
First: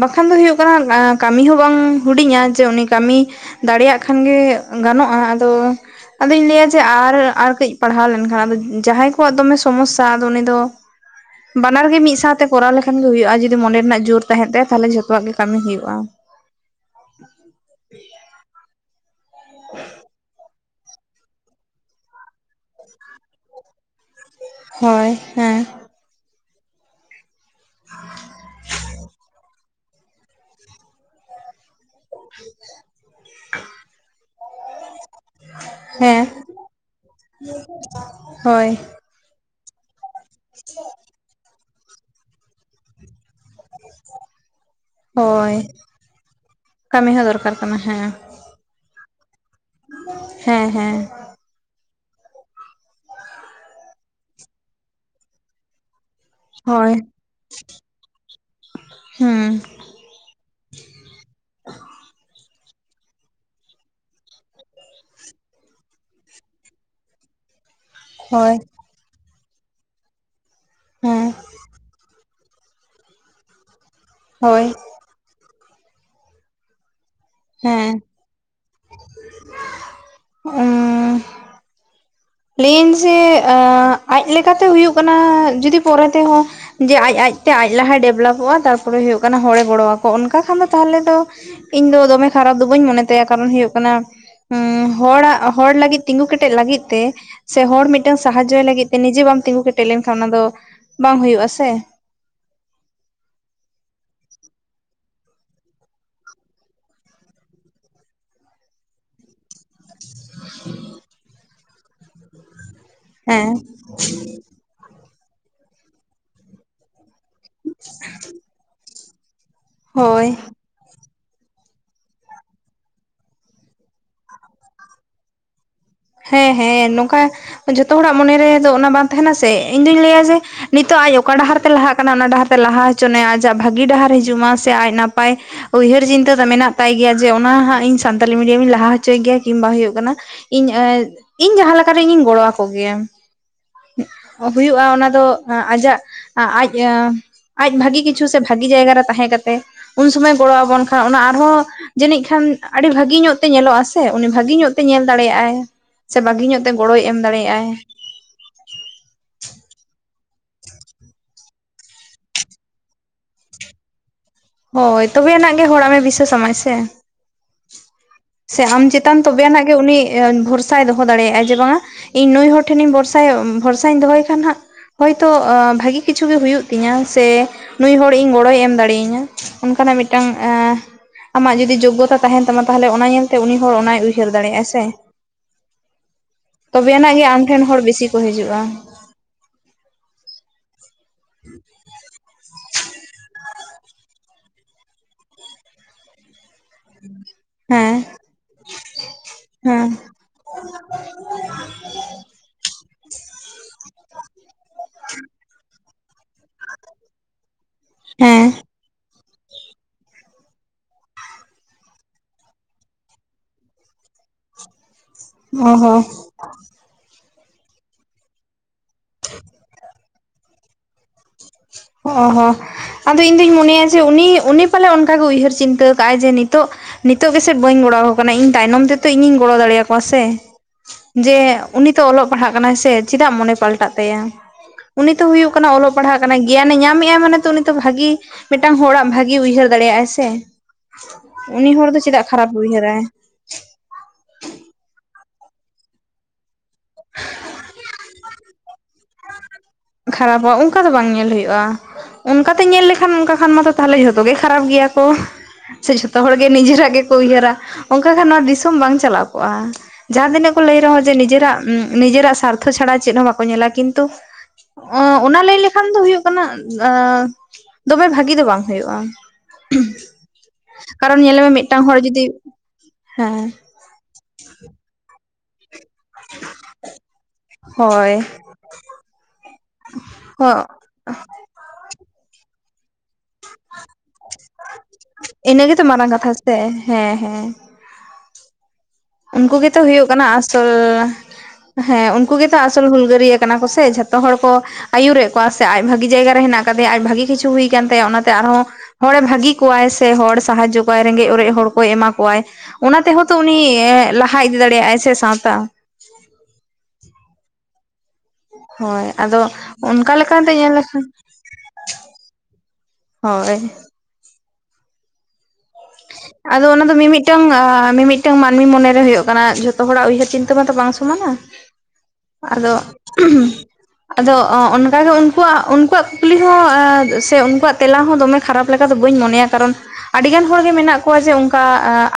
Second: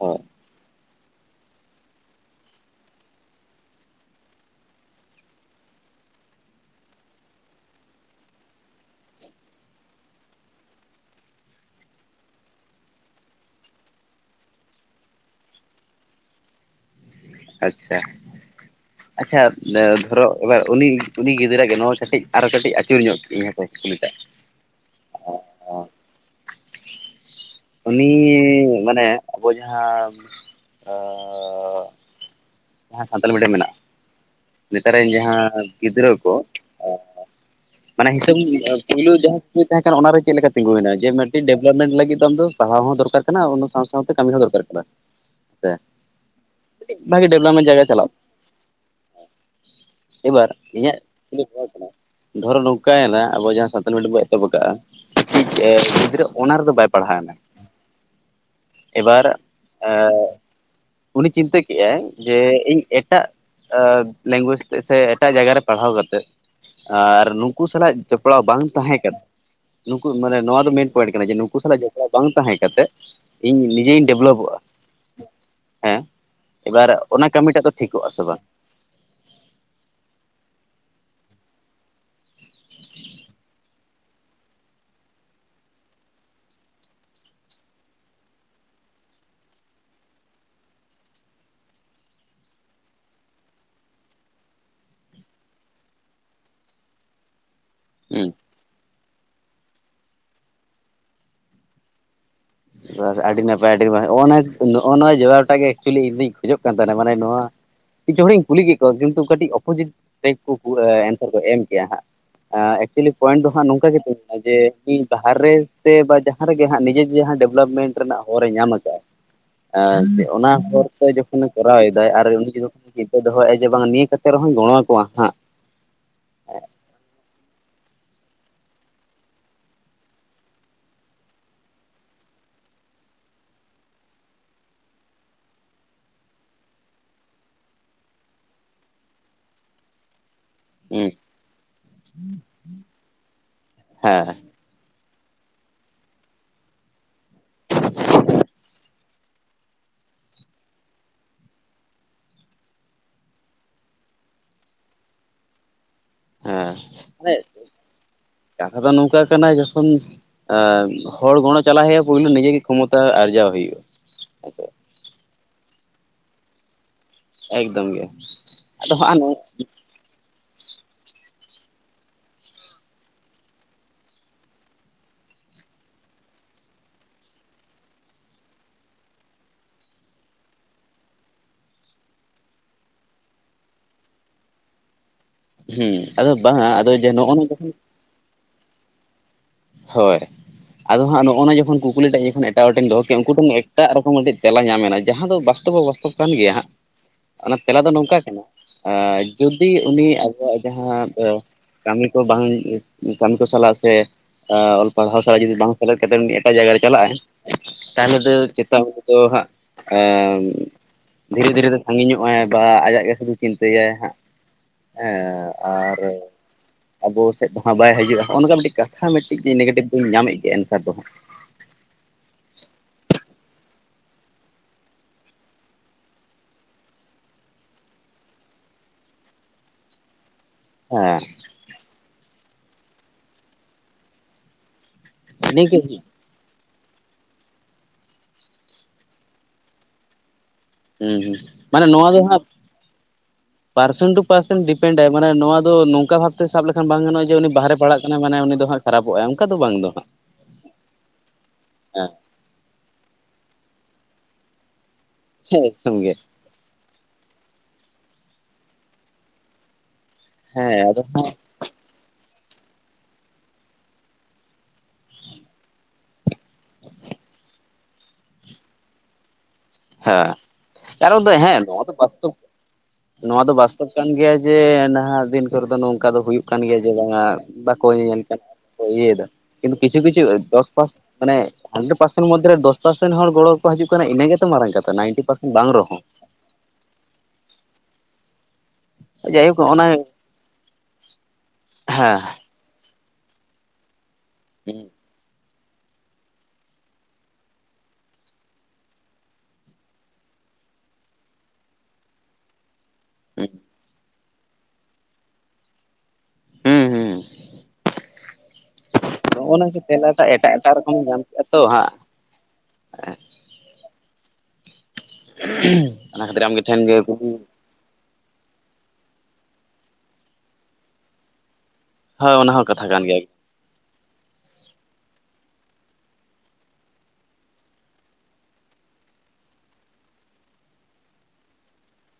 ᱦᱳᱭ ᱫᱚ ᱦᱩᱭᱩᱜ ᱠᱟᱱᱟ ᱠᱟᱹᱢᱤ ᱦᱚᱸ ᱵᱟᱝ ᱦᱩᱰᱤᱧᱟ ᱡᱮ ᱩᱱᱤ ᱠᱟᱹᱢᱤ ᱫᱟᱲᱮᱭᱟᱜ ᱠᱷᱟᱱᱜᱮ ᱜᱟᱱᱚᱜᱼᱟ ᱟᱫᱚ ᱟᱫᱚᱧ ᱞᱟᱹᱭᱟ ᱡᱮ ᱟᱨ, ᱟᱨ ᱠᱟᱹᱡ ᱯᱟᱲᱦᱟᱣ ᱞᱮᱱᱠᱷᱟᱱ, ᱡᱟᱦᱟᱸᱭ ᱠᱚᱣᱟᱜ ᱫᱚᱢᱮ ᱥᱚᱢᱚᱥᱟ [unintelligible] ᱩᱱᱤ ᱫᱚ ᱵᱟᱱᱟᱨ ᱜᱮ ᱢᱤᱜ ᱥᱟᱶᱛᱮ ᱠᱚᱨᱟᱣ ᱞᱮᱠᱷᱟᱱ ᱜᱮ ᱦᱩᱭᱩᱜᱼᱟ, ᱡᱩᱫᱤ ᱢᱚᱱᱮ ᱨᱮᱱᱟᱜ ᱡᱳᱨ ᱛᱟᱸᱦᱮᱜ ᱛᱟᱭᱟ ᱛᱟᱦᱚᱞᱮ ᱡᱷᱚᱛᱚᱣᱟᱜ ᱜᱮ ᱠᱟᱹᱢᱤ ᱦᱩᱭᱩᱜᱼᱟ᱾ ᱟᱪᱪᱷᱟ, ᱟᱪᱪᱷᱟ ᱮᱸ ᱫᱷᱚᱨᱚ ᱮᱵᱟᱨ ᱩᱱᱤ ᱩᱱᱤ ᱜᱤᱫᱽᱨᱟᱹ ᱜᱮ ᱱᱚᱣᱟ ᱠᱟᱹᱴᱤᱡ ᱟᱨᱚ ᱠᱟᱹᱴᱤᱡ ᱟᱹᱪᱩᱨ ᱧᱚᱜ ᱠᱤ ᱦᱟᱯᱮ ᱠᱩᱠᱞᱤ ᱴᱟᱜ᱾ ᱦᱮᱸ, ᱦᱮᱸ᱾ ᱩᱱᱤᱻ ᱢᱟᱱᱮ ᱵᱚᱭᱦᱟ ᱟᱹᱻ ᱡᱟᱸᱦᱟ ᱥᱟᱱᱛᱟᱞᱤ ᱢᱤᱰᱤᱭᱟᱢ ᱢᱮᱱᱟᱜᱼᱟ᱾ ᱱᱮᱛᱟᱨ ᱨᱮᱱ ᱡᱟᱸᱦᱟ ᱜᱤᱫᱽᱨᱟᱹ ᱦᱮᱸ ᱠᱚ ᱮᱸ ᱢᱟᱱᱮ ᱦᱤᱥᱟᱹᱵᱽ ᱤᱧ ᱦᱳᱭ ᱮ ᱯᱩᱭᱞᱩ ᱡᱟᱸᱦᱟ ᱠᱩ ᱛᱟᱸᱦᱮ ᱠᱟᱱ ᱚᱱᱟᱨᱮ ᱪᱮᱫ ᱞᱮᱠᱟ ᱛᱤᱸᱜᱩᱭ ᱱᱟ ᱡᱮ ᱢᱮ ᱰᱮᱵᱷᱞᱚᱯᱢᱮᱱᱴ ᱞᱟᱹᱜᱤᱫ ᱫᱚ ᱟᱢᱫᱚ ᱯᱟᱲᱦᱟᱣ ᱦᱚᱸ ᱫᱚᱨᱠᱟᱨ ᱠᱟᱱᱟ ᱚᱱᱟ ᱥᱟᱶ ᱥᱟᱶ ᱛᱮ ᱠᱟᱹᱢᱤ ᱦᱚᱸ ᱫᱚᱨᱠᱟᱨ ᱠᱟᱱᱟ᱾ ᱦᱳᱭ [unintelligible] ᱠᱟᱹᱴᱤᱡ ᱠᱟᱹᱢᱤ ᱦᱚᱸ ᱵᱷᱟᱜᱤ ᱫᱚᱨᱠᱟᱨ ᱰᱮᱵᱷᱞᱚᱯᱢᱮᱱᱴ ᱠᱟᱱᱟ ᱡᱟᱭᱜᱟ ᱦᱮᱸ ᱪᱟᱞᱟᱜ ᱮᱵᱟᱨ ᱦᱮᱸ ᱦᱮᱸ ᱤᱧᱟᱜ [inaudible] ᱛᱟᱸᱦᱮ ᱠᱟᱱᱟ᱾ ᱫᱷᱚᱨᱚ ᱱᱚᱝᱠᱟᱭᱮᱱᱟ ᱟᱵᱚ ᱡᱟᱸᱦᱟ ᱥᱟᱱᱛᱟᱞᱤ ᱢᱤᱰᱤᱭᱟᱢ ᱵᱚᱱ ᱮᱛᱚᱦᱚᱵ ᱟᱠᱟᱫᱼᱟ [unintelligible] ᱜᱤᱫᱽᱨᱟᱹ ᱚᱱᱟ ᱨᱮᱫᱚ ᱵᱟᱭ ᱦᱳᱭ ᱯᱟᱲᱦᱟᱣᱱᱟ, ᱵᱟᱨ ᱦᱩᱸ ᱮᱸ ᱩᱱᱤ ᱪᱤᱱᱛᱟᱹ ᱠᱮᱜᱼᱟᱭ ᱡᱮ ᱤᱧ ᱮᱴᱟᱜ ᱮᱸ ᱞᱮᱝᱜᱩᱭᱡᱽ ᱛᱮ ᱥᱮ ᱮᱴᱟᱜ ᱡᱟᱭᱜᱟ ᱨᱮ ᱯᱟᱲᱦᱟᱣ ᱠᱟᱛᱮᱜ ᱟᱨ ᱱᱩᱱᱠᱩ ᱥᱟᱞᱟᱜ ᱡᱚᱯᱚᱲᱟᱣ ᱦᱳᱭ ᱵᱟᱝ ᱛᱟᱸᱦᱮ ᱠᱟᱱᱟ ᱱᱩᱠᱩ ᱢᱟᱱᱮ ᱱᱚᱣᱟ ᱢᱮᱱ ᱯᱚᱭᱮᱱᱴ ᱠᱟᱱᱟ ᱦᱮᱸ ᱡᱮ ᱱᱩᱠᱩ ᱥᱟᱞᱟᱜ ᱡᱚᱯᱚᱲᱟᱣ ᱵᱟᱝ ᱛᱟᱦᱮᱸ ᱠᱟᱛᱮ ᱤᱧ ᱱᱤᱡᱮᱧ ᱰᱮᱵᱷᱞᱚᱵᱚᱜᱼᱟ᱾ ᱦᱳᱭ ᱮᱵᱟᱨ ᱚᱱᱟ ᱠᱟᱹᱢᱤ ᱴᱟᱜ ᱫᱚ ᱴᱷᱤᱠᱚᱜᱼᱟ ᱥᱮ ᱵᱟᱝ? ᱚᱻ ᱞᱟᱹᱭ ᱢᱮᱥᱮ ᱟᱸᱜ ᱟᱡ ᱞᱮᱠᱟ ᱛᱮ ᱦᱩᱭᱩᱜ ᱠᱟᱱᱟ ᱡᱩᱫᱤ ᱯᱚᱨᱮ ᱛᱮᱦᱚᱸ ᱡᱮ ᱟᱡᱼᱟᱡᱛᱮ ᱟᱡ ᱞᱟᱦᱟᱭ ᱰᱮᱵᱷᱞᱚᱵᱚᱜᱼᱟ ᱛᱟᱨᱯᱚᱨᱮ ᱦᱩᱭᱩᱜ ᱠᱟᱱᱟ ᱦᱚᱲᱮ ᱜᱚᱲᱚ ᱟᱠᱚᱣᱟ ᱚᱱᱠᱟ ᱠᱷᱟᱱ ᱫᱚ ᱛᱟᱦᱚᱞᱮ ᱫᱚ ᱤᱧ ᱫᱚ ᱫᱚᱢᱮ ᱠᱷᱟᱨᱟᱯ ᱫᱚ ᱵᱟᱹᱧ ᱢᱚᱱᱮ ᱛᱟᱭᱟ ᱠᱟᱨᱚᱱ ᱦᱩᱭᱩᱜ ᱠᱟᱱᱟ᱾ ᱩᱸ ᱦᱚᱲᱟᱜ ᱦᱚᱲ ᱞᱟᱹᱜᱤᱫ ᱛᱤᱸᱜᱩ ᱠᱮᱴᱮᱡ ᱞᱟᱹᱜᱤᱫ ᱛᱮ ᱥᱮ ᱦᱚᱲ ᱢᱤᱫᱴᱮᱝ ᱦᱩᱸ ᱥᱟᱦᱟᱡᱡᱚᱭ ᱞᱟᱹᱜᱤᱫ ᱛᱮ ᱱᱤᱡᱮ ᱵᱟᱢ ᱛᱤᱸᱜᱩ ᱠᱮᱴᱮᱡ ᱞᱮᱱᱠᱷᱟᱱ ᱚᱱᱟ ᱫᱚ ᱵᱟᱝ ᱦᱩᱭᱩᱜᱼᱟ ᱥᱮ᱾ ᱡᱚᱦᱟ ᱜᱮ ᱹᱰᱤ ᱱᱟᱯᱟᱭ ᱟᱹᱰᱤ ᱢᱟ ᱚᱼᱚᱱᱟᱜ ᱱᱚᱜᱼᱚ ᱱᱚᱣᱟ ᱡᱚᱵᱟᱵ ᱴᱟᱜ ᱜᱮ ᱮᱠᱪᱩᱭᱮᱞᱤ ᱤᱧ ᱫᱩᱧ ᱠᱷᱚᱡᱚᱜ ᱠᱟᱱ ᱛᱟᱸᱦᱮᱱᱟ ᱢᱟᱱᱮ ᱱᱚᱣᱟ ᱠᱤᱪᱷᱩ ᱦᱚᱲᱤᱧ ᱠᱩᱞᱤ ᱠᱮᱜ ᱠᱚᱣᱟ ᱠᱤᱱᱛᱩ ᱠᱟᱹᱴᱤᱡ ᱚᱯᱚᱡᱤᱴ ᱴᱟᱭᱤᱯ ᱠᱚ ᱮᱱᱥᱟᱨ ᱠᱚ ᱮᱢ ᱠᱮᱜᱼᱟ ᱦᱟᱸᱜ᱾ ᱮᱸ ᱮᱠᱪᱩᱭᱞᱤ ᱯᱚᱭᱮᱱᱴ ᱫᱚ ᱦᱮᱸ ᱦᱟᱸᱜ ᱱᱚᱝᱠᱟ ᱜᱮ ᱛᱟᱸᱦᱮᱱᱟ ᱡᱮ ᱠᱤ ᱡᱟᱦᱟᱨ ᱨᱮ ᱥᱮ ᱵᱟ ᱡᱟᱦᱟᱸ ᱨᱮᱜᱮ ᱦᱟᱸᱜ ᱱᱤᱡᱮᱜᱮ ᱦᱟᱸ ᱰᱮᱞᱚᱯᱢᱮᱱᱴ ᱨᱮᱱᱟᱜ ᱦᱚᱨ ᱮ ᱧᱟᱢ ᱟᱠᱟᱫᱼᱟ ᱮᱸ ᱦᱳᱭ ᱚᱱᱟ ᱦᱚᱨᱛᱮ ᱡᱚᱠᱷᱚᱱ ᱠᱷᱚᱱ ᱮ ᱠᱚᱨᱟᱣ ᱮᱫᱟᱭ ᱟᱨ ᱩᱱᱤ ᱡᱩᱫᱤ ᱪᱤᱱᱛᱟᱹ ᱫᱚᱦᱚᱭᱟᱭ ᱡᱮ ᱵᱟᱝ ᱱᱤᱭᱟᱹ ᱠᱟᱛᱮ ᱨᱮᱦᱚᱸ ᱜᱚᱬᱚ ᱟᱠᱚᱣᱟ ᱦᱟᱸᱜ᱾ ᱦᱮᱸ ᱦᱮᱸ ᱱᱚᱝᱠᱟ ᱡᱷᱚᱛᱚ ᱦᱚᱲᱟᱜ ᱢᱚᱱᱮ ᱨᱮ ᱫᱚ ᱚᱱᱟ ᱵᱟᱝ ᱛᱟᱦᱮᱱᱟ ᱥᱮ ᱤᱧ ᱫᱩᱧ ᱞᱟᱹᱭᱟ ᱡᱮ ᱱᱤᱛᱚᱜ ᱟᱡ ᱚᱠᱟ ᱰᱟᱦᱟᱨ ᱛᱮ ᱞᱟᱦᱟᱜ ᱠᱟᱱᱟ ᱚᱱᱟ ᱰᱟᱦᱟᱨ ᱛᱮ ᱞᱟᱦᱟ ᱦᱚᱪᱚᱱᱮ ᱟᱡᱟᱜ ᱵᱷᱟᱹᱜᱤ ᱰᱟᱦᱟᱨ ᱦᱤᱡᱩᱜ ᱢᱟ ᱥᱮ ᱟᱡ ᱱᱟᱯᱟᱭ ᱩᱭᱦᱟᱹᱨ ᱪᱤᱱᱛᱟᱹ ᱫᱚ ᱢᱮᱱᱟᱜ ᱛᱟᱭ ᱜᱮᱭᱟ ᱡᱮ ᱚᱱᱟ ᱦᱟᱸᱜ ᱤᱧ ᱥᱟᱱᱛᱟᱞᱤ ᱢᱤᱰᱤᱭᱟᱢᱤᱧ ᱞᱟᱦᱟ ᱦᱚᱪᱚᱭ ᱜᱮ ᱠᱤᱝᱵᱟ ᱦᱳᱭᱳᱜ ᱠᱟᱱᱟ ᱤᱧ ᱮ ᱤᱧ ᱡᱟᱸᱦᱟ ᱞᱮᱠᱟᱨᱮ ᱤᱧᱤᱧ ᱜᱚᱲᱚ ᱟᱠᱚ ᱜᱮᱭᱟ᱾ ᱦᱮᱸ ᱦᱩᱭᱩᱜᱼᱟ ᱚᱱᱟ ᱫᱚ ᱮᱸ ᱟᱡᱟᱜ ᱟ-ᱟᱡ ᱮᱸ ᱟᱡ ᱵᱷᱟᱜᱤ ᱠᱤᱪᱷᱩ ᱥᱮ ᱵᱷᱟᱜᱤ ᱡᱟᱭᱜᱟ ᱨᱮ ᱛᱟᱸᱦᱮ ᱠᱟᱛᱮ ᱩᱱ ᱥᱚᱢᱚᱭ ᱜᱚᱲᱚ ᱟᱵᱚᱱ ᱠᱷᱟᱱ ᱚᱱᱟ ᱟᱨᱦᱚᱸ ᱡᱟᱹᱱᱤᱡ ᱠᱷᱟᱱ ᱟᱹᱰᱤ ᱵᱷᱟᱹᱜᱤ ᱧᱚᱜ ᱛᱮ ᱧᱮᱞᱚᱜᱼᱟ ᱥᱮ ᱩᱱᱤ ᱵᱷᱟᱹᱜᱤ ᱧᱚᱜ ᱛᱮ ᱧᱮᱞ ᱫᱟᱲᱮᱭᱟᱜᱼᱟᱭ᱾ ᱥᱮ ᱵᱟᱹᱜᱤ ᱧᱚᱜ ᱛᱮ ᱦᱮᱸ ᱜᱚᱲᱚᱭ ᱮᱢ ᱢᱟᱱᱮ ᱫᱟᱲᱮᱭᱟᱼᱟᱭ᱾ ᱠᱟᱛᱷᱟ ᱫᱚ ᱱᱚᱝᱠᱟ ᱠᱟᱱᱟ ᱡᱚᱠᱷᱚᱱ ᱮᱸ ᱦᱚᱲ ᱜᱚᱲᱚᱪ ᱪᱟᱞᱟᱜ ᱦᱩᱭᱩᱜᱼᱟ ᱯᱩᱭᱞᱩ ᱱᱤᱡᱮ ᱜᱮ ᱠᱷᱚᱢᱚᱛᱟ ᱟᱨᱡᱟᱣ ᱦᱩᱭᱩᱜᱼᱟ᱾ ᱦᱳᱭ, ᱛᱚᱵᱮ ᱟᱱᱟᱜ ᱜᱮ ᱦᱚᱲ ᱟᱢᱮ ᱵᱤᱥᱥᱟᱹᱥ ᱟᱢᱟᱭ ᱥᱮ᱾ ᱮᱠᱫᱚᱢ ᱜᱮ ᱥᱮ ᱟᱢ ᱟᱫᱚ ᱪᱮᱛᱟᱱ ᱦᱟᱸᱜ ᱛᱚᱵᱮ ᱟᱱᱟᱜ ᱜᱮ ᱩᱱᱤ [unintelligible] ᱵᱷᱚᱨᱥᱟᱭ ᱫᱚᱦᱚ ᱫᱟᱲᱮᱭᱟᱜᱼᱟᱭ ᱡᱮ ᱵᱟᱝᱼᱟ ᱤᱧ ᱱᱩᱭ ᱦᱚᱲ ᱴᱷᱮᱱᱤᱧ ᱵᱷᱨᱥᱟᱭᱟ ᱵᱷᱚᱨᱥᱟᱧ ᱫᱚᱦᱚᱭ ᱠᱷᱟᱱ ᱦᱟᱸᱜ ᱦᱳᱭᱛᱚ ᱟ ᱵᱷᱟᱜᱤ ᱠᱤᱪᱷᱩ ᱜᱮ ᱦᱩᱭᱩᱜ ᱛᱤᱧᱟ ᱥᱮ ᱱᱩᱭ ᱦᱚᱲ ᱤᱧ ᱜᱚᱲᱚᱭ ᱮᱢ ᱫᱟᱲᱮᱭᱤᱧᱟ᱾ ᱚᱱᱠᱟᱱᱟᱜ ᱢᱤᱫᱴᱟᱝ ᱮᱸᱼ ᱟᱢᱟᱜ ᱡᱩᱫᱤ ᱡᱳᱜᱽᱜᱚᱛᱟ ᱛᱟᱦᱮᱱ ᱛᱟᱢᱟ ᱛᱟᱦᱚᱞᱮ ᱚᱱᱟ ᱧᱮᱞᱛᱮ ᱩᱱᱤ ᱦᱚᱲ ᱚᱱᱟᱭ ᱩᱭᱦᱟᱹᱨ ᱫᱟᱲᱮᱭᱟᱜ ᱟᱭ ᱥᱮ᱾ ᱦᱩᱸ, ᱟᱫᱚ ᱵᱟᱝᱼᱟ ᱟᱫᱚ ᱡᱮ ᱛᱚᱵᱮᱭᱟᱱᱟᱜ ᱜᱮ ᱱᱚᱜᱼᱚ ᱟᱢ ᱱᱚᱝᱠᱟ ᱴᱷᱮᱱ ᱠᱷᱟᱱ ᱦᱚᱲ ᱵᱮᱥᱤ ᱠᱚ ᱦᱤᱡᱩᱜᱼᱟ᱾ ᱦᱳᱭ, ᱟᱫᱚ ᱦᱟᱸᱜ ᱱᱚᱜᱼᱚᱱᱟ ᱡᱚᱠᱷᱚᱱ ᱠᱩᱠᱞᱤ ᱴᱟᱜ ᱡᱚᱠᱷᱚᱱ ᱮᱴᱟᱜ ᱦᱚᱲ ᱴᱷᱮᱱ ᱫᱚᱦᱚ ᱠᱮᱜᱼᱟ ᱩᱱᱠᱩ ᱴᱷᱮᱱ ᱮᱴᱟᱜ ᱨᱚᱠᱚᱢ ᱢᱤᱫᱴᱤᱡ ᱛᱮᱞᱟ ᱧᱟᱢ ᱮᱱᱟ ᱡᱟᱦᱟᱸ ᱫᱚ ᱵᱟᱥᱛᱚᱵ ᱦᱚᱸ ᱵᱟᱥᱛᱚᱵ ᱠᱟᱱ ᱜᱮᱭᱟ ᱦᱟᱸᱜ ᱚᱱᱟ ᱛᱮᱞᱟ ᱫᱚ ᱦᱮᱸ ᱱᱚᱝᱠᱟ ᱠᱟᱱᱟ, ᱡᱩᱫᱤ ᱦᱮᱸ ᱩᱱᱤ ᱟᱡᱟᱜ ᱡᱟᱦᱟᱸ [inaudible] ᱠᱟᱹᱢᱤ ᱠᱚ ᱵᱟᱝ ᱠᱟᱹᱢᱤ ᱠᱚ ᱥᱟᱞᱟᱜ ᱥᱮ ᱚᱞ ᱯᱟᱲᱦᱟᱣ ᱥᱟᱶ ᱡᱩᱫᱤ ᱵᱟᱝ ᱥᱮᱞᱮᱫ ᱠᱟᱛᱮᱫ, ᱩᱱᱤ ᱮᱴᱟᱜ ᱡᱟᱭᱜᱟ ᱨᱮ ᱪᱟᱞᱟᱜ ᱟᱭ᱾ ᱛᱟᱦᱚᱞᱮ ᱫᱚ ᱦᱮᱸ ᱪᱮᱛᱟᱱ ᱛᱳ ᱦᱟᱸᱜ ᱮᱢ ᱫᱷᱤᱨᱮ ᱫᱷᱤᱨᱮ ᱥᱟᱺᱜᱤᱧ ᱚᱜᱼᱟᱭ ᱵᱟ ᱟᱡᱟᱜ ᱜᱮ ᱥᱩᱫᱩ ᱪᱤᱱᱛᱟᱹᱭᱟᱭ ᱦᱟᱜ᱾ ᱚ ᱦᱮᱸᱟᱨ ᱦᱚᱸ ᱟᱵᱚ ᱥᱮᱫ ᱫᱚ ᱦᱟᱜ ᱵᱟᱭ ᱦᱤᱡᱩᱜᱼᱟ᱾ ᱱᱚᱜ-ᱚᱭ ᱱᱚᱝᱠᱟ ᱢᱤᱫᱴᱤᱡ ᱠᱟᱛᱷᱟ ᱢᱤᱫᱴᱤᱡ ᱱᱮᱜᱮᱴᱤᱵᱷ ᱫᱚᱧ ᱧᱟᱢᱮᱫ ᱜᱮᱭᱟ᱾ ᱮᱱᱥᱟᱨ ᱫᱚ ᱦᱟᱸᱜ᱾ ᱚ ᱻᱦᱚᱸ ᱟᱫᱚ ᱤᱧ ᱫᱩᱧ ᱢᱚᱱᱮᱭᱟ ᱡᱮ ᱩᱱᱤ ᱩᱱᱤ ᱯᱟᱞᱮ ᱚᱱᱠᱟᱜᱮ ᱩᱭᱦᱟᱹᱨ ᱪᱤᱱᱛᱟᱹ ᱠᱟᱜᱼᱟᱭ ᱡᱮ ᱱᱤᱛᱚᱜ ᱱᱤᱛᱚᱜ ᱜᱮ ᱥᱮᱫ ᱵᱟᱹᱧ ᱜᱚᱲᱚ ᱟᱠᱚ ᱠᱟᱱᱟ ᱤᱧ᱾ ᱛᱟᱭᱱᱚᱢ ᱛᱮᱛᱚ ᱤᱧᱤᱧ ᱜᱚᱲᱚ ᱫᱟᱲᱮᱭᱟᱠᱚᱣᱟ ᱥᱮ? ᱦᱮᱸ ᱡᱮ ᱩᱱᱤ ᱛᱚ ᱚᱞᱚᱜ ᱯᱟᱲᱦᱟᱜ ᱠᱟᱱᱟᱭ ᱥᱮ? ᱪᱮᱫᱟᱜ ᱢᱚᱱᱮ ᱯᱟᱞᱴᱟᱜ ᱛᱟᱭᱟ᱾ ᱩᱱᱤᱛᱚ ᱦᱳᱭᱳᱜ ᱠᱟᱱᱟ ᱱᱤᱭᱟᱹᱜᱮ ᱚᱞᱚᱜ ᱦᱩᱸ ᱯᱟᱲᱦᱟᱜ ᱠᱟᱱᱟᱭ᱾ ᱜᱮᱭᱟᱱᱮ ᱧᱟᱢ ᱮᱜᱟᱭ ᱢᱟᱱᱮ ᱛᱚ ᱩᱱᱤ ᱛᱚ ᱵᱷᱟᱜᱤ ᱢᱤᱫᱴᱟᱝ ᱦᱚᱲᱟᱜ ᱵᱷᱟᱜᱤ ᱩᱭᱦᱟᱹᱨ ᱫᱟᱲᱮᱭᱟᱜᱼᱟᱭ ᱥᱮ ᱦᱩᱸ ᱩᱱᱤ ᱢᱟᱱᱮ ᱦᱚᱲ ᱫᱚ ᱱᱚᱣᱟ ᱪᱮᱫᱟᱜ ᱦᱟᱸᱜ ᱠᱷᱟᱨᱟᱯ ᱩᱭᱦᱟᱹᱨᱟᱭ ᱯᱟᱨᱥᱮᱱ ᱴᱩ ᱯᱟᱨᱥᱮᱱ ᱰᱤᱯᱮᱱᱰ ᱟᱭ ᱢᱟᱱᱮ ᱱᱚᱣᱟ ᱫᱚ ᱱᱚᱝᱠᱟ ᱵᱷᱟᱵ ᱥᱟᱵ ᱞᱮᱠᱷᱟᱱ ᱵᱟᱝ ᱜᱟᱱᱚᱜᱼᱟ ᱡᱮ ᱩᱱᱤ ᱵᱟᱦᱨᱮ ᱯᱟᱲᱦᱟᱜ ᱠᱟᱱᱟ ᱢᱟᱱᱮ ᱩᱱᱤ ᱫᱚ ᱦᱟᱸᱜ ᱠᱷᱟᱨᱟᱯᱚᱜᱼᱟ᱾ ᱚᱱᱠᱟ ᱫᱚ ᱵᱟᱝ ᱫᱚ ᱦᱟᱸᱜ᱾ ᱠᱷᱟᱨᱟᱯᱚᱜ ᱚᱱᱠᱟ ᱫᱚ ᱵᱟᱝ ᱧᱮᱞ ᱦᱩᱭᱩᱜᱼᱟ᱾ ᱚᱱᱠᱟᱛᱮ ᱧᱮᱞ ᱞᱮᱠᱷᱟᱱ ᱚᱱᱠᱟ ᱠᱷᱟᱱ ᱢᱟᱛᱚ ᱛᱟᱦᱚᱞᱮ ᱡᱷᱚᱛᱚ ᱜᱮ ᱠᱷᱟᱨᱟᱯ ᱜᱮᱭᱟ ᱠᱚ ᱦᱮᱸ ᱥᱮ ᱮᱠᱫᱚᱢ ᱜᱮ ᱡᱷᱚᱛᱚ ᱦᱚᱲᱜᱮ ᱱᱤᱡᱮᱨᱟᱜ ᱜᱮᱠᱚ ᱩᱭᱦᱟᱹᱨᱟ ᱚᱱᱠᱟ ᱠᱷᱟᱱ ᱱᱚᱣᱟ ᱫᱤᱥᱚᱢ ᱵᱟᱝ ᱪᱟᱞᱟᱣ ᱠᱚᱜᱼᱟ ᱡᱟᱦᱟᱸ ᱛᱤᱱᱟᱹᱜ ᱠᱚ ᱦᱮᱸ ᱞᱟᱹᱭ ᱟᱫᱚ ᱨᱮᱦᱚᱸ ᱡᱮ ᱱᱤᱡᱮᱨᱟᱜ, ᱱᱤᱡᱮᱨᱟᱜ ᱥᱟᱨᱛᱷᱚ ᱪᱷᱟᱲᱟ ᱪᱮᱫ ᱦᱚᱸ ᱵᱟᱠᱚ ᱧᱮᱞᱟ ᱠᱤᱱᱛᱩ ᱚᱱᱟ ᱞᱟᱹᱭ ᱞᱮᱠᱷᱟᱱ ᱫᱚ ᱦᱩᱭᱩᱜ ᱠᱟᱱᱟ, ᱫᱚᱢᱮ ᱵᱷᱟᱹᱜᱤ ᱫᱚ ᱵᱟᱝ ᱦᱩᱭᱩᱜᱼᱟ᱾ ᱦᱮᱸ, ᱠᱟᱨᱚᱱ ᱫᱚ ᱧᱮᱞᱮ ᱢᱮ ᱦᱮᱸ᱾ ᱱᱚᱣᱟ ᱢᱤᱫᱴᱟᱝ ᱫᱚ ᱦᱚᱲ ᱡᱩᱫᱤ ᱵᱟᱥᱛᱚᱵ ᱱᱚᱣᱟ ᱦᱮᱸ ᱫᱚ ᱵᱟᱥ ᱠᱟᱱ ᱜᱮᱭᱟ ᱡᱮ ᱱᱟᱦᱟᱜ ᱫᱤᱱ ᱠᱚᱨᱮ ᱫᱚ ᱱᱚᱝᱠᱟ ᱫᱚ ᱦᱩᱭᱩᱜ ᱜᱮᱭᱟ ᱡᱮ ᱵᱟᱝ ᱵᱟᱠᱚ ᱦᱳᱭ ᱤᱭᱟᱹᱭᱮᱫᱟ ᱠᱤᱪᱷᱩ ᱠᱤᱪᱷᱩ ᱦᱚᱸ ᱢᱟᱱᱮ ᱦᱟᱱᱰᱨᱮᱰ ᱯᱟᱨᱥᱮᱱ ᱢᱚᱫᱽᱫᱷᱮ ᱨᱮ ᱫᱚᱥ ᱯᱟᱨᱥᱮᱱᱴ ᱦᱚᱲ ᱜᱚᱲᱚ ᱠᱚ ᱦᱤᱡᱩᱜ ᱠᱟᱱᱟ ᱤᱱᱟᱹᱜᱮᱛᱚ ᱢᱟᱨᱟᱝ ᱠᱟᱛᱷᱟ ᱱᱟᱭᱤᱱᱴᱤ ᱯᱟᱨᱥᱮᱱ ᱵᱟᱝ ᱤᱱᱟᱹᱜᱮᱛᱚ ᱨᱮᱦᱚᱸ ᱢᱟᱨᱟᱝ ᱠᱟᱛᱷᱟ ᱥᱮ ᱦᱮᱸ ᱦᱮᱸ ᱩᱱᱠᱩ ᱡᱟᱭᱦᱳᱠ ᱜᱮᱛᱚ ᱚᱱᱟ ᱦᱩᱭᱩᱜ ᱠᱟᱱᱟ ᱟᱥᱚᱞ ᱦᱮᱸ ᱩᱱᱠᱩ ᱜᱮᱛᱚ ᱡᱚ ᱟᱥᱚᱞ ᱦᱩᱞᱜᱟᱹᱨᱤᱭᱟᱹ ᱠᱟᱱᱟ ᱠᱚ ᱥᱮ ᱡᱷᱚᱛᱚ ᱦᱚᱲ ᱠᱚ ᱦᱩᱸ ᱟᱭᱩᱨᱮᱫ ᱯᱟᱻᱥᱮ ᱟᱡ ᱵᱷᱟᱹᱜᱤ ᱡᱟᱭᱜᱟ ᱨᱮ ᱦᱮᱱᱟᱜ ᱠᱟᱫᱮ, ᱟᱡ ᱵᱷᱟᱹᱜᱤ ᱠᱤᱪᱷᱩ ᱦᱩᱭ ᱟᱠᱟᱱ ᱛᱟᱭᱟ ᱾ᱚᱱᱟᱛᱮ ᱟᱨᱦᱚᱸ ᱦᱚᱲᱮ ᱵᱷᱟᱹᱜᱤ ᱠᱚᱣᱟᱭ ᱥᱮ ᱦᱚᱲ ᱥᱟᱦᱟᱡᱡᱚ ᱠᱚᱣᱟᱭ ᱨᱮᱸᱜᱮᱡ ᱚᱨᱮᱡ ᱦᱚᱲ ᱠᱚᱭ ᱮᱢᱟ ᱠᱚᱣᱟᱭ᱾ ᱚᱱᱟ ᱛᱮᱦᱚᱸ ᱛᱚ ᱩᱱᱤ ᱞᱟᱦᱟ ᱤᱫᱤ ᱫᱟᱲᱮᱭᱟᱜᱼᱟᱭ ᱥᱮ ᱥᱟᱶᱛᱟ ᱦᱮᱸ ᱦᱮᱸ ᱦᱳᱭ ᱟᱫᱚ ᱚᱱᱠᱟ ᱛᱮᱞᱟᱴᱟᱜ ᱞᱮᱠᱟᱛᱮ ᱮᱴᱟᱜ ᱧᱮᱞ ᱮᱴᱟᱜ ᱞᱮᱠᱷᱟᱱ ᱨᱚᱠᱚᱢ ᱧᱟᱢ ᱠᱮᱫᱼᱟ ᱛᱚ ᱦᱟᱸᱜ ᱦᱳᱭ ᱚᱱᱟ ᱠᱷᱟᱹᱛᱤᱨ ᱟᱢᱜᱮ ᱟᱫᱚ ᱚᱱᱟ ᱴᱷᱮᱱ ᱫᱚ ᱜᱮ ᱠᱩᱞᱤ ᱢᱤ-ᱢᱤᱫᱴᱟᱝ ᱢᱤ-ᱢᱤᱫᱴᱟᱝ ᱢᱤᱫᱴᱟᱝ ᱢᱟᱹᱱᱢᱤ ᱢᱚᱱᱮᱨᱮ ᱦᱩᱭᱩᱜ ᱠᱟᱱᱟ ᱡᱷᱚᱛᱚ ᱦᱚᱲᱟᱜ ᱩᱭᱦᱟᱹᱨ ᱪᱤᱱᱛᱟᱹ ᱢᱟᱛᱚ ᱵᱟᱝ ᱥᱚᱢᱟᱱᱟ ᱦᱳᱭ ᱚᱱᱟ ᱦᱚᱸ ᱟᱫᱚ ᱠᱟᱛᱷᱟ ᱠᱟᱱ ᱜᱮᱭᱟ ᱟᱫᱚ ᱚᱱᱠᱟ ᱜᱮ ᱩᱱᱠᱩᱣᱟᱜ, ᱩᱱᱠᱩᱣᱟᱜ ᱠᱩᱠᱞᱤ ᱦᱚᱸ ᱥᱮ ᱩᱱᱠᱩᱣᱟᱜ ᱛᱮᱞᱟ ᱦᱚᱸ ᱫᱚᱢᱮ ᱠᱷᱟᱨᱟᱯ ᱞᱮᱠᱟ ᱫᱚ ᱵᱟᱹᱧ ᱢᱚᱱᱮᱭᱟ ᱠᱟᱨᱚᱱ ᱟᱹᱰᱤ ᱜᱟᱱ ᱦᱚᱲᱜᱮ ᱢᱮᱱᱟᱜ ᱠᱚᱣᱟ ᱡᱮ ᱚᱱᱠᱟ